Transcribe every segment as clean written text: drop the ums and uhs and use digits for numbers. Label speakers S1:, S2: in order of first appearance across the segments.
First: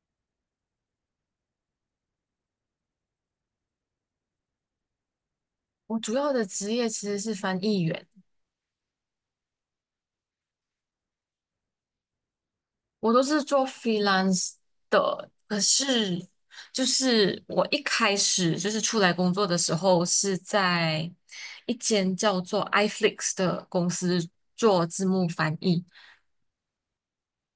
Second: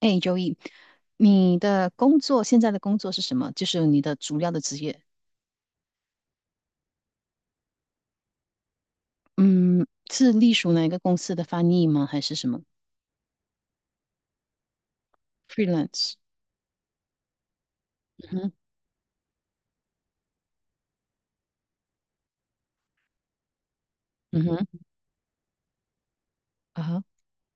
S1: 哎，Joey，你的工作现在的工作是什么？就是你的主要的职业。
S2: 我主要的职业其实是翻译员，
S1: 嗯，是隶属哪一个公司的翻译吗？还是什么
S2: 我都是做 freelance 的。可
S1: freelance？
S2: 是，就是我一开
S1: 嗯哼，
S2: 始就是出来工作的时候，是在一间叫做 iFlix 的公司
S1: 嗯哼，
S2: 做字幕翻译。
S1: 啊哈，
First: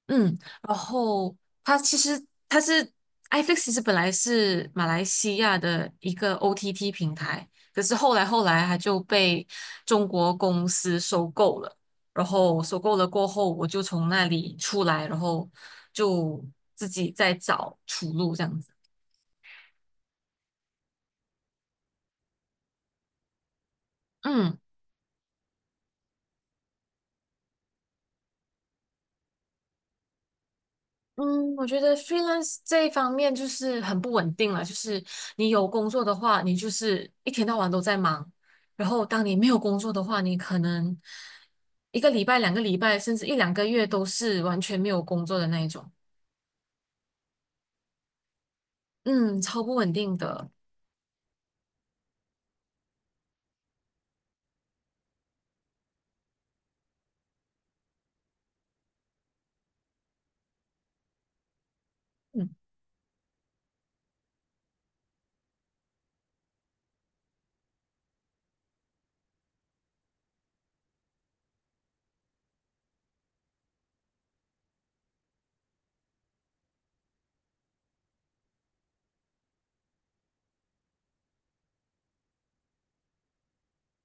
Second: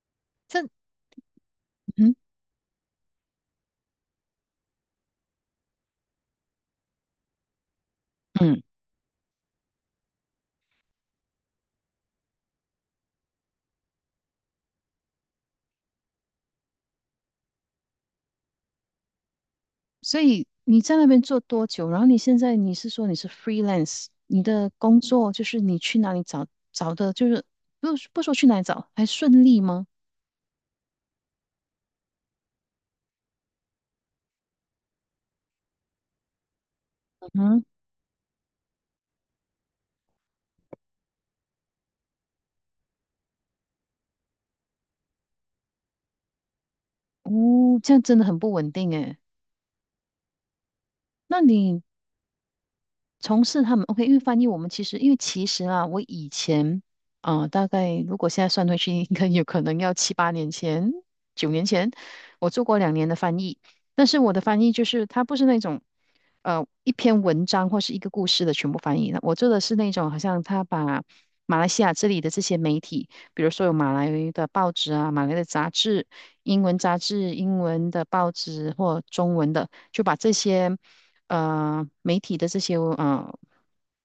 S2: 嗯，
S1: 这，嗯
S2: 然后它其
S1: 哼
S2: 实它是 i f i x 其实本来是马来西亚的一个 OTT 平台，可是后
S1: 嗯哼啊哈
S2: 来后
S1: 这嗯嗯。
S2: 来它就被中国公司收购了，然后收购了过后，我就从那里出来，然后就自己在找出路这样子。
S1: 所以你在那边做多久？然后你现在你是 freelance，你
S2: 嗯。
S1: 的工作就是你去哪里找找的，就是不不说去哪里找，还顺利吗？
S2: 嗯，我觉得 freelance 这一方面就是很不稳定了。就是你有工作的话，你就是
S1: 嗯
S2: 一天到
S1: 哼。
S2: 晚都在忙；然后当你没有工作的话，你可能一个礼拜、2个礼拜，甚至一两个月都是完全没有工作的那一种。
S1: 哦，这样真的很不稳定诶。
S2: 嗯，超不稳定的。
S1: 那你从事他们 OK，因为翻译我们其实，因为其实啊，我以前大概如果现在算回去，应该有可能要7-8年前、9年前，我
S2: 嗯，
S1: 做过2年的翻译。但是我的翻译就是它不是那种一篇文章或是一个故事的全部翻译的，我做的是那种好像他把马来西亚这里的这些媒体，比如说有马来的报纸啊、马来的杂志、英文杂志、英文的报纸或中文的，就把这些。媒体的这些呃，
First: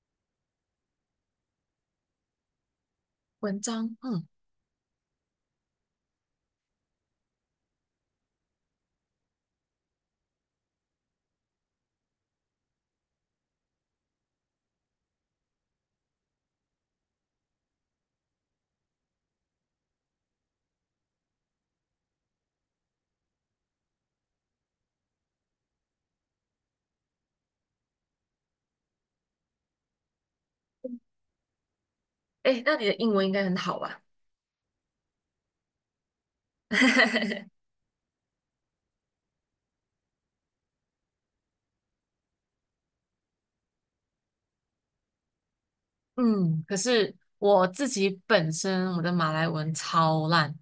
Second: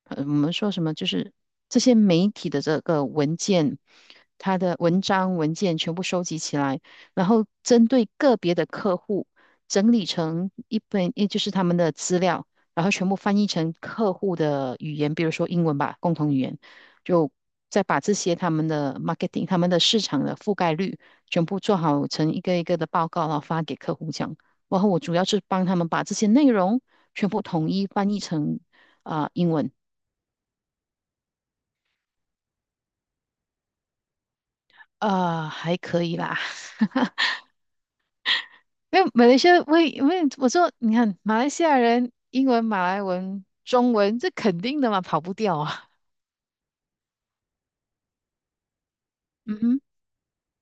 S1: 呃我们说什么就是这些媒体的这个文
S2: 文
S1: 件，
S2: 章，嗯，
S1: 它的文章文件全部收集起来，然后针对个别的客户整理成一本，也就是他们的资料，然后全部翻译成客户的语言，比如说英文吧，共同语言，就再把这些他们的 marketing、他们的市场的覆盖率全部做好成一个一个的报告，然后发给客户这样。然后我主要是帮他们把这些内容全部统一翻译成英文。
S2: 诶，那你的英文应该很好吧？
S1: 还可以啦。因为马来西亚，因为我说，你看马来西亚人英文、马来文、中文，这肯定的嘛，跑不掉啊。
S2: 嗯，可是我自己本身我的马来
S1: 嗯
S2: 文
S1: 哼。
S2: 超烂。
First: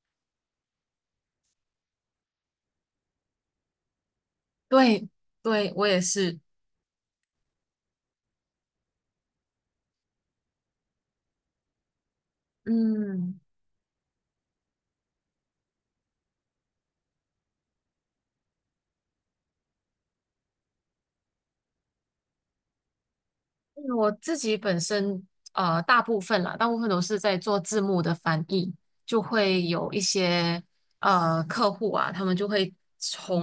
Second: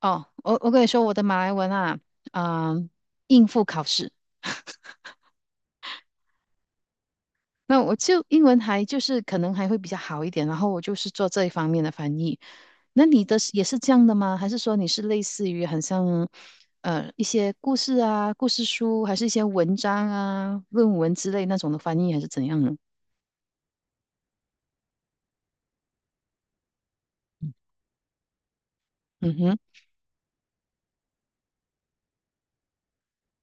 S1: 哦，我跟你说，我的马来文啊，啊、应付考试。
S2: 对，对，我也是。
S1: 那我就英文还就是可能还会比较好一点，然后我就是做这一方面的翻译。那你的
S2: 嗯。
S1: 是也是这样的吗？还是说你是类似于很像一些故事啊、故事书，还是一些文章啊、论文之类那种的翻译，还是怎样呢？
S2: 嗯我自己本身大部分啦，大部分都是在做字幕的翻译，就
S1: 嗯哼，
S2: 会有一些客户啊，他们就会从，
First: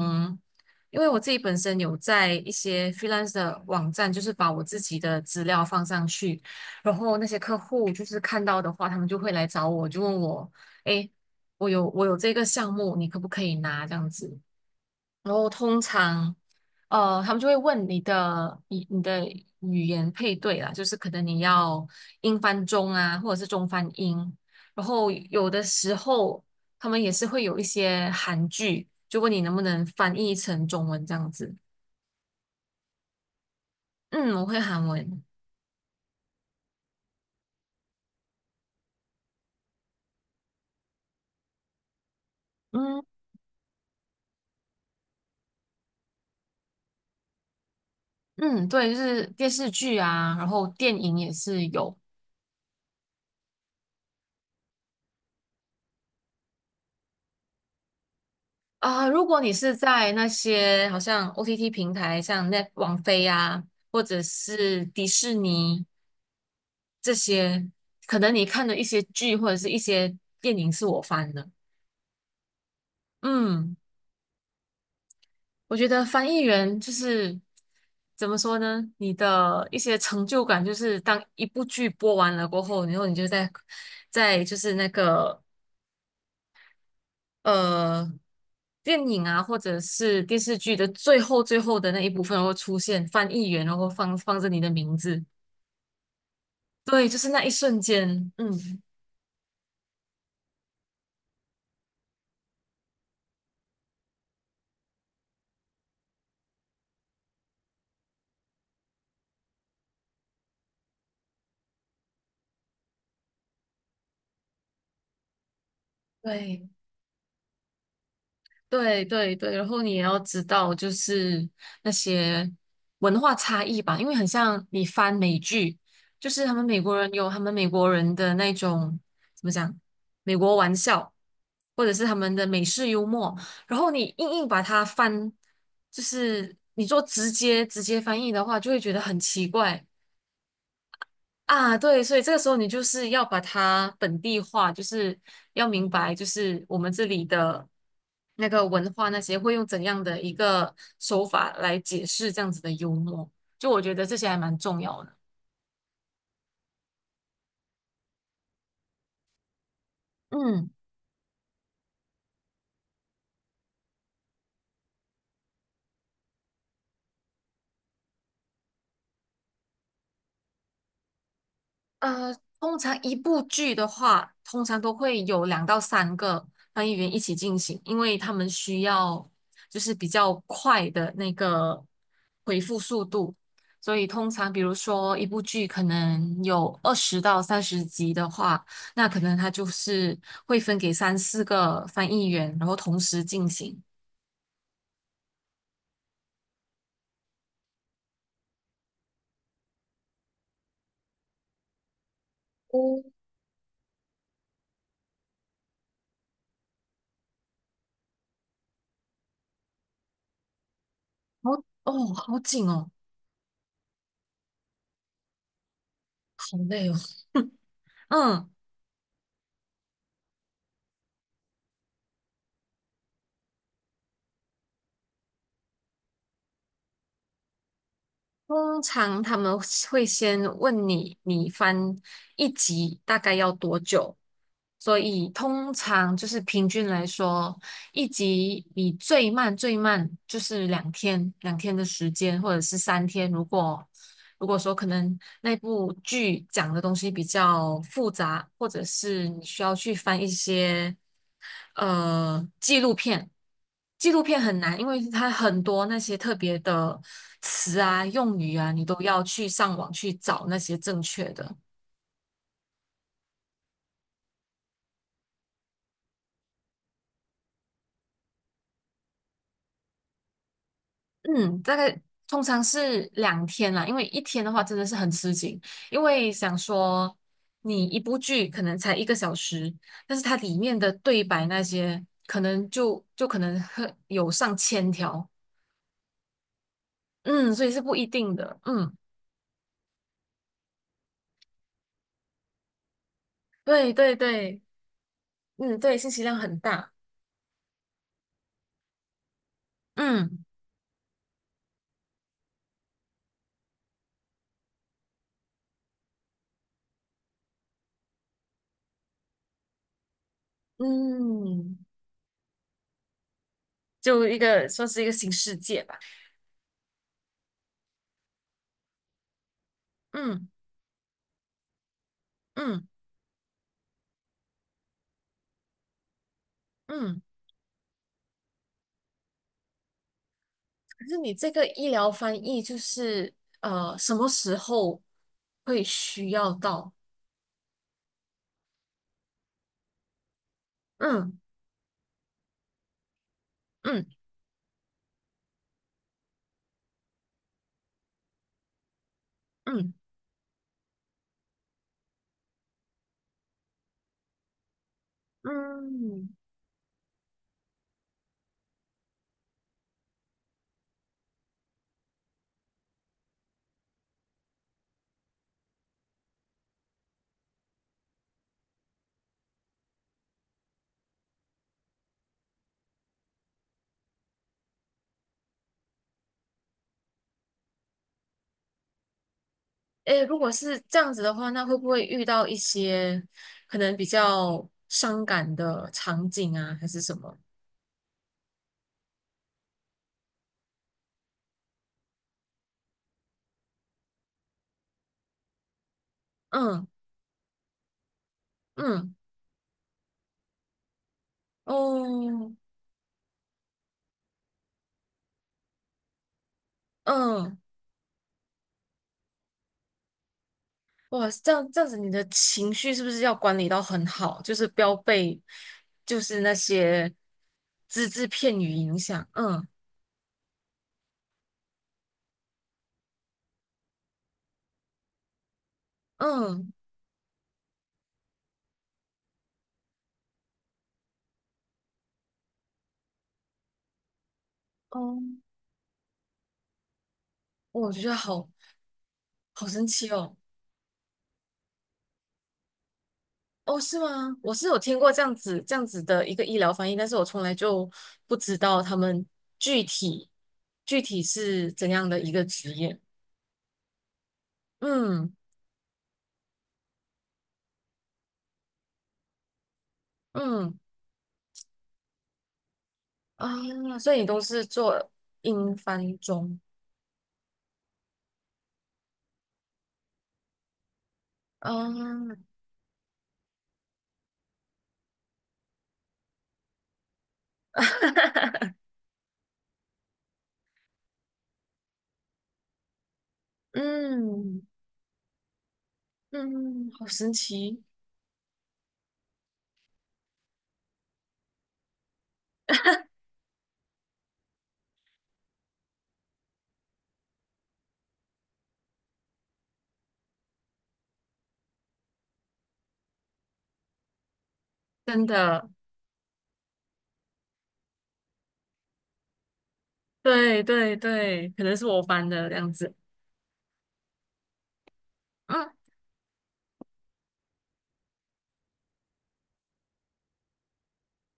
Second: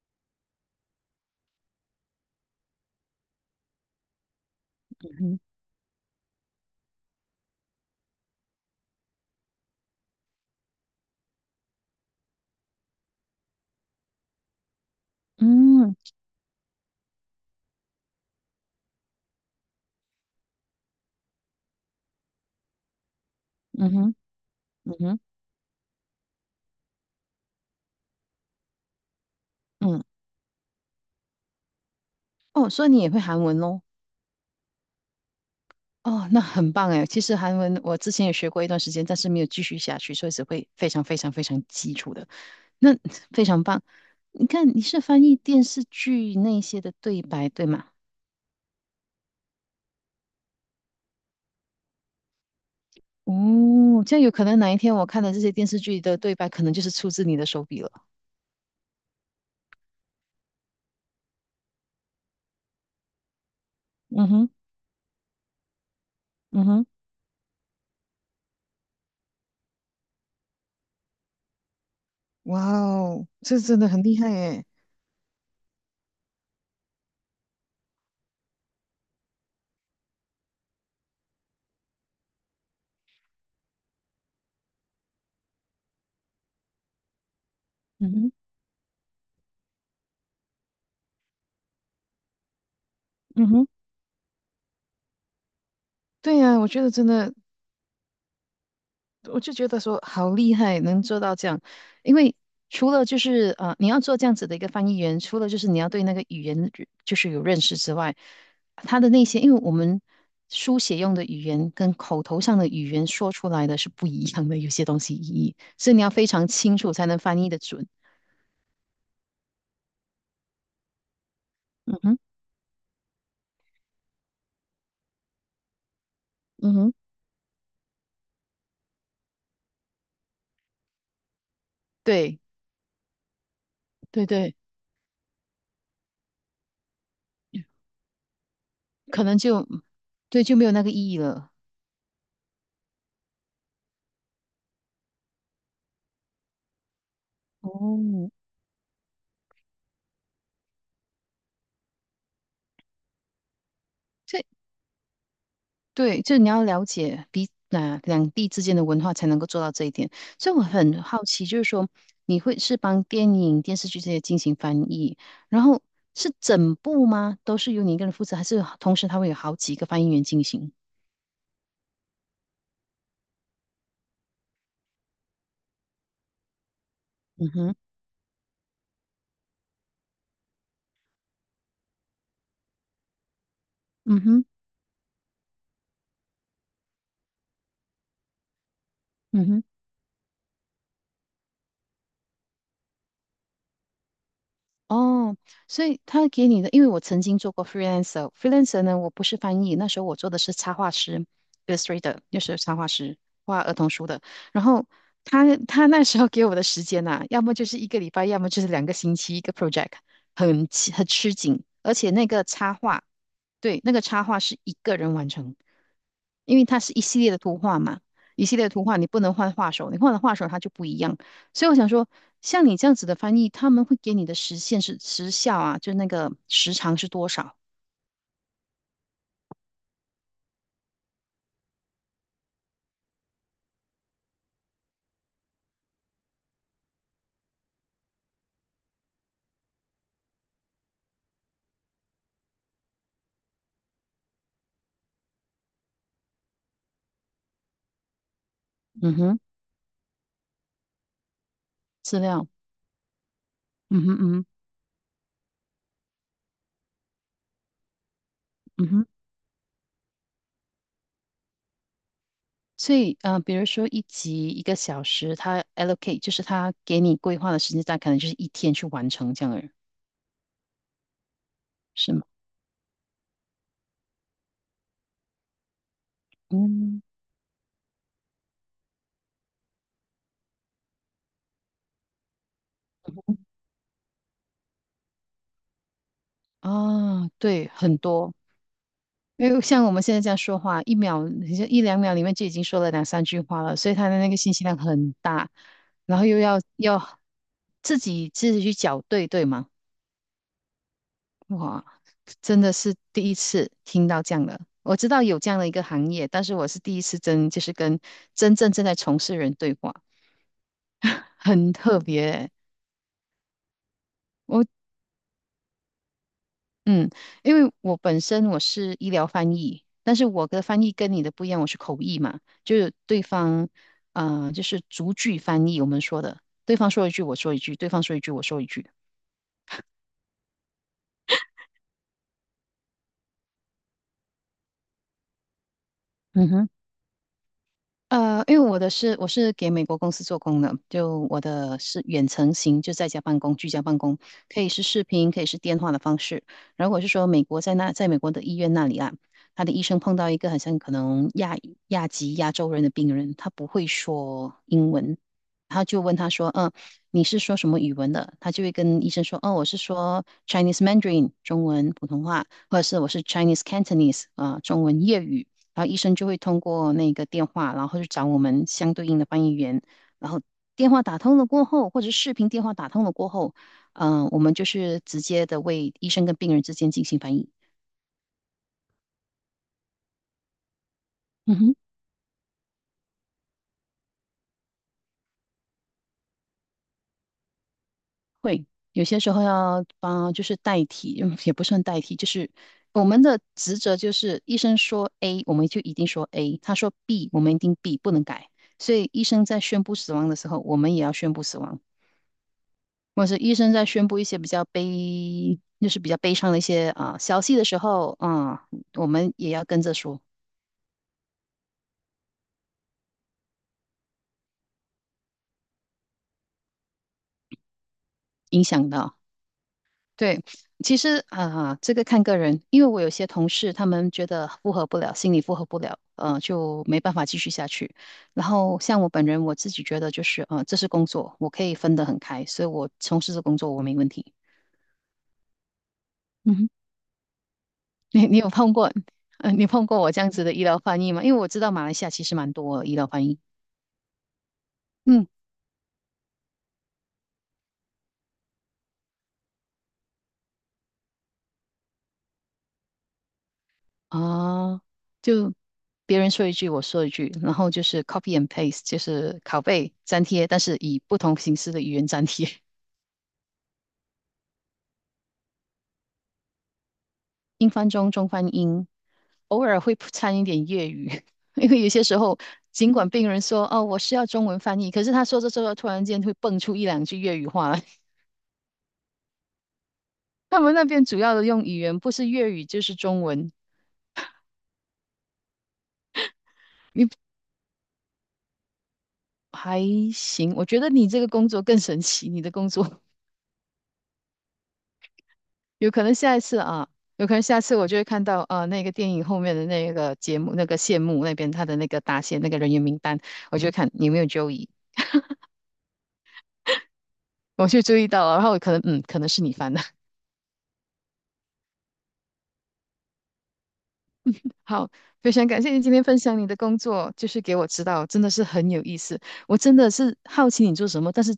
S2: 因为我自己本身有在一些 freelance 的网站，就是把我自己
S1: 嗯
S2: 的
S1: 哼，
S2: 资料放上去，然后那些客户就是看到的话，他们就会来找我，就问我，诶，我有这个项目，你可不可以拿这样子？然后通
S1: 嗯
S2: 常，他们就会问你的你的语言配对啦，就是可能你要英翻中啊，或者是中翻
S1: 嗯哼，
S2: 英。然
S1: 嗯
S2: 后
S1: 哼，
S2: 有的时候他们也是会有一些韩剧，就问你能不能
S1: 嗯。
S2: 翻译成中文这样子。
S1: 哦，所以你也会韩文喽？
S2: 嗯，我会韩文。
S1: 哦，那很棒哎。其实韩文我之前也学过一段时间，但是没有继续下去，所以只会非常非常非常基础的。那
S2: 嗯
S1: 非常棒。你看，你是翻译电视剧那些的对白，对吗？
S2: 嗯，对，就是电视剧啊，然后电影也是有。
S1: 哦，这样有可能哪一天我看的这些电视剧的对白，可能就是出自你的手笔了。
S2: 啊，如果你是在那些好像 OTT 平台，像 Net 网飞啊，或者
S1: 嗯哼。
S2: 是迪士尼
S1: 嗯哼。
S2: 这些，可能你看的一些剧或者是一些电影是我翻的。
S1: 哇哦，这
S2: 嗯，
S1: 真的很厉害耶。
S2: 我觉得翻译员就是怎么说呢？你的一些成就感就是当一部剧播完了过后，然后你就在就是那个呃
S1: 嗯哼，
S2: 电影啊，或者是电视剧的最后的那一部分然后出现翻
S1: 嗯
S2: 译员，
S1: 哼。
S2: 然后放着你的名字。
S1: 对呀，我觉得真
S2: 对，就是
S1: 的
S2: 那一瞬间，
S1: 我就觉得说好厉害，能做到这样。因为除了就是啊，你要做这样子的一个翻译员，除了就是你要对那个语言就是有认识之外，他的那些，因为我们书写用的语言跟口头上的语言说出来的是不一样的，有些东西意义，所以你要非常
S2: 对。
S1: 清楚才能翻译的准。
S2: 对对对，然后你也要知道，就是那
S1: 嗯哼，
S2: 些文化差异吧，因为很像你翻美剧，就是他们
S1: 嗯
S2: 美
S1: 哼，
S2: 国人有他们美国人的那种怎么讲，美国玩笑，或者是他们
S1: 对
S2: 的美式幽默，然后你
S1: 对
S2: 硬硬
S1: 对，
S2: 把它翻，就是你做直接翻译的话，就会觉得很
S1: 可能
S2: 奇
S1: 就
S2: 怪，
S1: 对就没有那个意义了。
S2: 啊，对，所以这个时候你就是要把它本地化，就是要明白，就是我们这里的
S1: 哦，
S2: 那个文化那些会用怎样的一个手法来解释这样子的幽默，就我觉得这些还
S1: 这
S2: 蛮重要的。
S1: 对，就是你要了解两地之间的文化，才能够做到这一点。所以我
S2: 嗯。
S1: 很好奇，就是说你会是帮电影、电视剧这些进行翻译，然后是整部吗？都是由你一个人负责，还是同时他会有好几个翻译员进行？
S2: 呃，通常一部剧的话，通常都会有2到3个翻译员一起
S1: 嗯
S2: 进
S1: 哼，
S2: 行，因为他们需要就是比较快的那个回复速度，所以
S1: 嗯
S2: 通
S1: 哼，
S2: 常比如说一部剧可能有20到30集的话，那可能
S1: 嗯
S2: 它
S1: 哼。
S2: 就是会分给三四个翻译员，然后同时进行。
S1: 哦，所以他给你的，因为我曾经做过 freelancer，freelancer 呢，我不是翻译，那时候我做的是插画师，illustrator，就是插画
S2: 哦，
S1: 师，画儿童书的。然后他那时候给我的时间呐、要么就是一个礼拜，要么就是2个星期一个 project，很吃很吃
S2: 好
S1: 紧，而且
S2: 哦，
S1: 那
S2: 好
S1: 个
S2: 紧
S1: 插
S2: 哦，
S1: 画对，那个插画是一个人完成，
S2: 好
S1: 因为它
S2: 累
S1: 是
S2: 哦。
S1: 一系列的图画嘛，一
S2: 嗯，
S1: 系列的图画你不能换画手，你换了画手它就不一样。所以我想说，像你这样子的翻译，他们会给你的时限是时效啊，就那个时长是多少？
S2: 通常他们会先问你，你翻一集大概要多久？所以通常就是平均来说，一集你最慢最慢就是两天，两天的时间，或者是3天。如果说可能那部剧讲的东西比较复杂，或者
S1: 嗯
S2: 是
S1: 哼。
S2: 你需要去翻一些
S1: 资料。
S2: 纪录片，
S1: 嗯
S2: 纪
S1: 哼
S2: 录
S1: 嗯
S2: 片
S1: 哼
S2: 很难，因为它很多那些特别的词啊、用语啊，你
S1: 嗯
S2: 都
S1: 哼。
S2: 要去上网去找那些正确的。
S1: 所以，比如说一集一个小时，他 allocate 就是他给你规划的时间，大概可能就是一天去完成这样的，人，
S2: 嗯，大概
S1: 是吗？
S2: 通常是两天啦，因为一天的话真的是很吃紧，因为想
S1: 嗯，
S2: 说你一部剧可能才一个小时，但是它里面的对白那些可能就可能有上千条，
S1: 啊，
S2: 嗯，所
S1: 对，
S2: 以是不
S1: 很
S2: 一
S1: 多。
S2: 定的，嗯，
S1: 因为像我们现在这样说话，1秒，你就1-2秒里面就已经说了2-3句话了，所
S2: 对
S1: 以他
S2: 对
S1: 的那个信
S2: 对，
S1: 息量很大，
S2: 嗯对，信
S1: 然
S2: 息
S1: 后
S2: 量
S1: 又
S2: 很
S1: 要
S2: 大，
S1: 要自己去校对，对吗？
S2: 嗯
S1: 哇，真的是第一次听到这样的。我知道有这样的一个行业，但是我是第一次真就是跟真正正在从事人对话。很
S2: 嗯，
S1: 特别欸。
S2: 就一
S1: 我
S2: 个算是一个新世界吧，
S1: 嗯，因为我本身我是医疗翻译，但是
S2: 嗯
S1: 我的翻译跟你的不一样，我是口译嘛，就
S2: 嗯
S1: 是对方，就是逐句翻译，我们说的，对方说一
S2: 嗯。
S1: 句我说一句，对方说一句我说一句。
S2: 可是你这个医疗翻译就是什么时候会需
S1: 嗯
S2: 要
S1: 哼。
S2: 到？
S1: 因为我是给美国公司做工的，就
S2: 嗯
S1: 我的是远程型，就在家办公、居家办
S2: 嗯
S1: 公，可以是视频，可以是电话的方式。然后我是说，美国在那，在美国的医院那里啊，他的医
S2: 嗯
S1: 生碰到一个好像可能亚裔亚籍亚洲人的病人，他不会说英文，他就问
S2: 嗯，
S1: 他说，你是说什么语文的？他就会跟医生说，哦，我是说 Chinese Mandarin 中文普通话，或者是我是 Chinese Cantonese 中文粤语。然后医生就会通过那个电话，然后去找我们相对应的翻译员，然后电话打通了过后，或者是视频电话打通了过后，我们就是直接的为医生跟病人之间进行翻译。
S2: 诶，如果是这样子的话，
S1: 嗯
S2: 那
S1: 哼。
S2: 会不会遇到一些可能比较伤感的场景啊，还是什么？
S1: 会有些时候要帮，就是代替，嗯也不算代替，就是我们的职责就是医生说 A，我们就一定说 A；他
S2: 嗯
S1: 说 B，我们一定 B，不能改。所以
S2: 嗯
S1: 医生在宣布死亡的时候，我们也要宣布死亡。
S2: 哦
S1: 或者是医生在宣布一些比较悲，就是比较悲伤的一些消息
S2: 嗯，
S1: 的时候，我们也要跟着说，
S2: 哇，这样子，你的情绪是不是要管理到很好？就是不要被就是那些只字片
S1: 影
S2: 语
S1: 响
S2: 影
S1: 到。
S2: 响。嗯
S1: 对，其实这个看个人，因为我有些同事他们觉得负荷不了，心理负荷不了，
S2: 嗯。
S1: 就没办法继续下去。然后像我本人，我自己觉得就是，这是工作，我可以分得很开，所以我从事这工作我没问题。
S2: 哦
S1: 嗯哼。
S2: 哦我觉得
S1: 你有碰过，你
S2: 好神
S1: 碰过
S2: 奇
S1: 我这样
S2: 哦！
S1: 子的医疗翻译吗？因为我知道马来西亚其实蛮多医疗翻译。
S2: 哦，是吗？我是有听过
S1: 嗯
S2: 这样子的一个医疗翻译，但是我从来就不知道他们具体具体是怎样的一个职业。
S1: 啊，
S2: 嗯
S1: 就别人说一句，我说一句，然后就是 copy and paste，就是拷贝粘贴，但
S2: 嗯
S1: 是以不同形式的语言粘贴。
S2: 啊，所以你都是做英翻中
S1: 英翻中，中翻英，偶尔会掺一点粤语。因为有些时
S2: 啊？
S1: 候，尽管病人说哦我是要中文翻译，可是他说着说着，突然间会蹦出1-2句粤语话来。他们那边主要的用语言不是粤语就是中文。
S2: 嗯嗯，好神奇，
S1: 还行。我觉得你这个工作更神奇，你的工作有可能下一次啊，有可能下次我就会看到那个电影后面的那个节目那个谢幕那边他的那个答谢那个人员名单，我就会看有没有 Joey，
S2: 真的，
S1: 我就注意到了，然后我可能可能是你翻的。
S2: 对对对，可能是我翻的这样子。
S1: 好，非常感谢你
S2: 嗯
S1: 今天分享你的工作，就是给我知道，真的是很有意思。我真的是好奇你做什么，但是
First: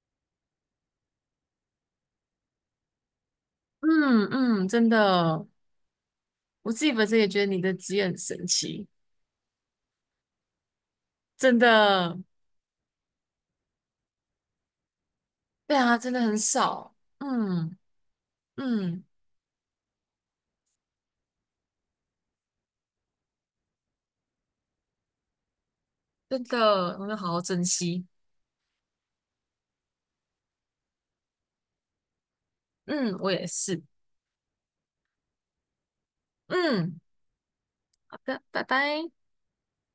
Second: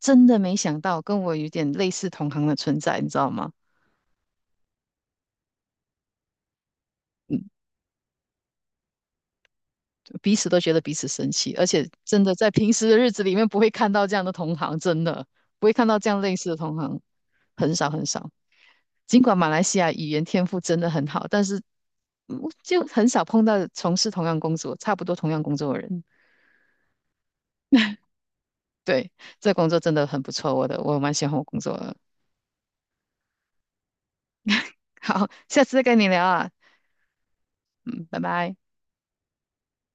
S1: 真的没想到跟我有点类似同行的存在，你知道吗？
S2: 嗯嗯，真的哦，我自己本身也觉得你的职业很神奇。
S1: 彼此都觉得彼此神奇，
S2: 真
S1: 而且
S2: 的，
S1: 真的在平时的日子里面不会看到这样的同行，真的不会
S2: 对
S1: 看
S2: 啊，
S1: 到这
S2: 真的
S1: 样
S2: 很
S1: 类似的同
S2: 少。
S1: 行，很
S2: 嗯
S1: 少很少。
S2: 嗯，
S1: 尽管马来西亚语言天赋真的很好，但是就很少碰到从事同样工作、差不多同样工作的人。
S2: 真的，我们要好好珍惜。
S1: 对，这工作真的很不错，我蛮喜欢我工作的。
S2: 嗯，我也是。
S1: 好，下次再跟你聊啊。
S2: 嗯，
S1: 嗯，
S2: 好
S1: 拜
S2: 的，
S1: 拜。
S2: 拜拜。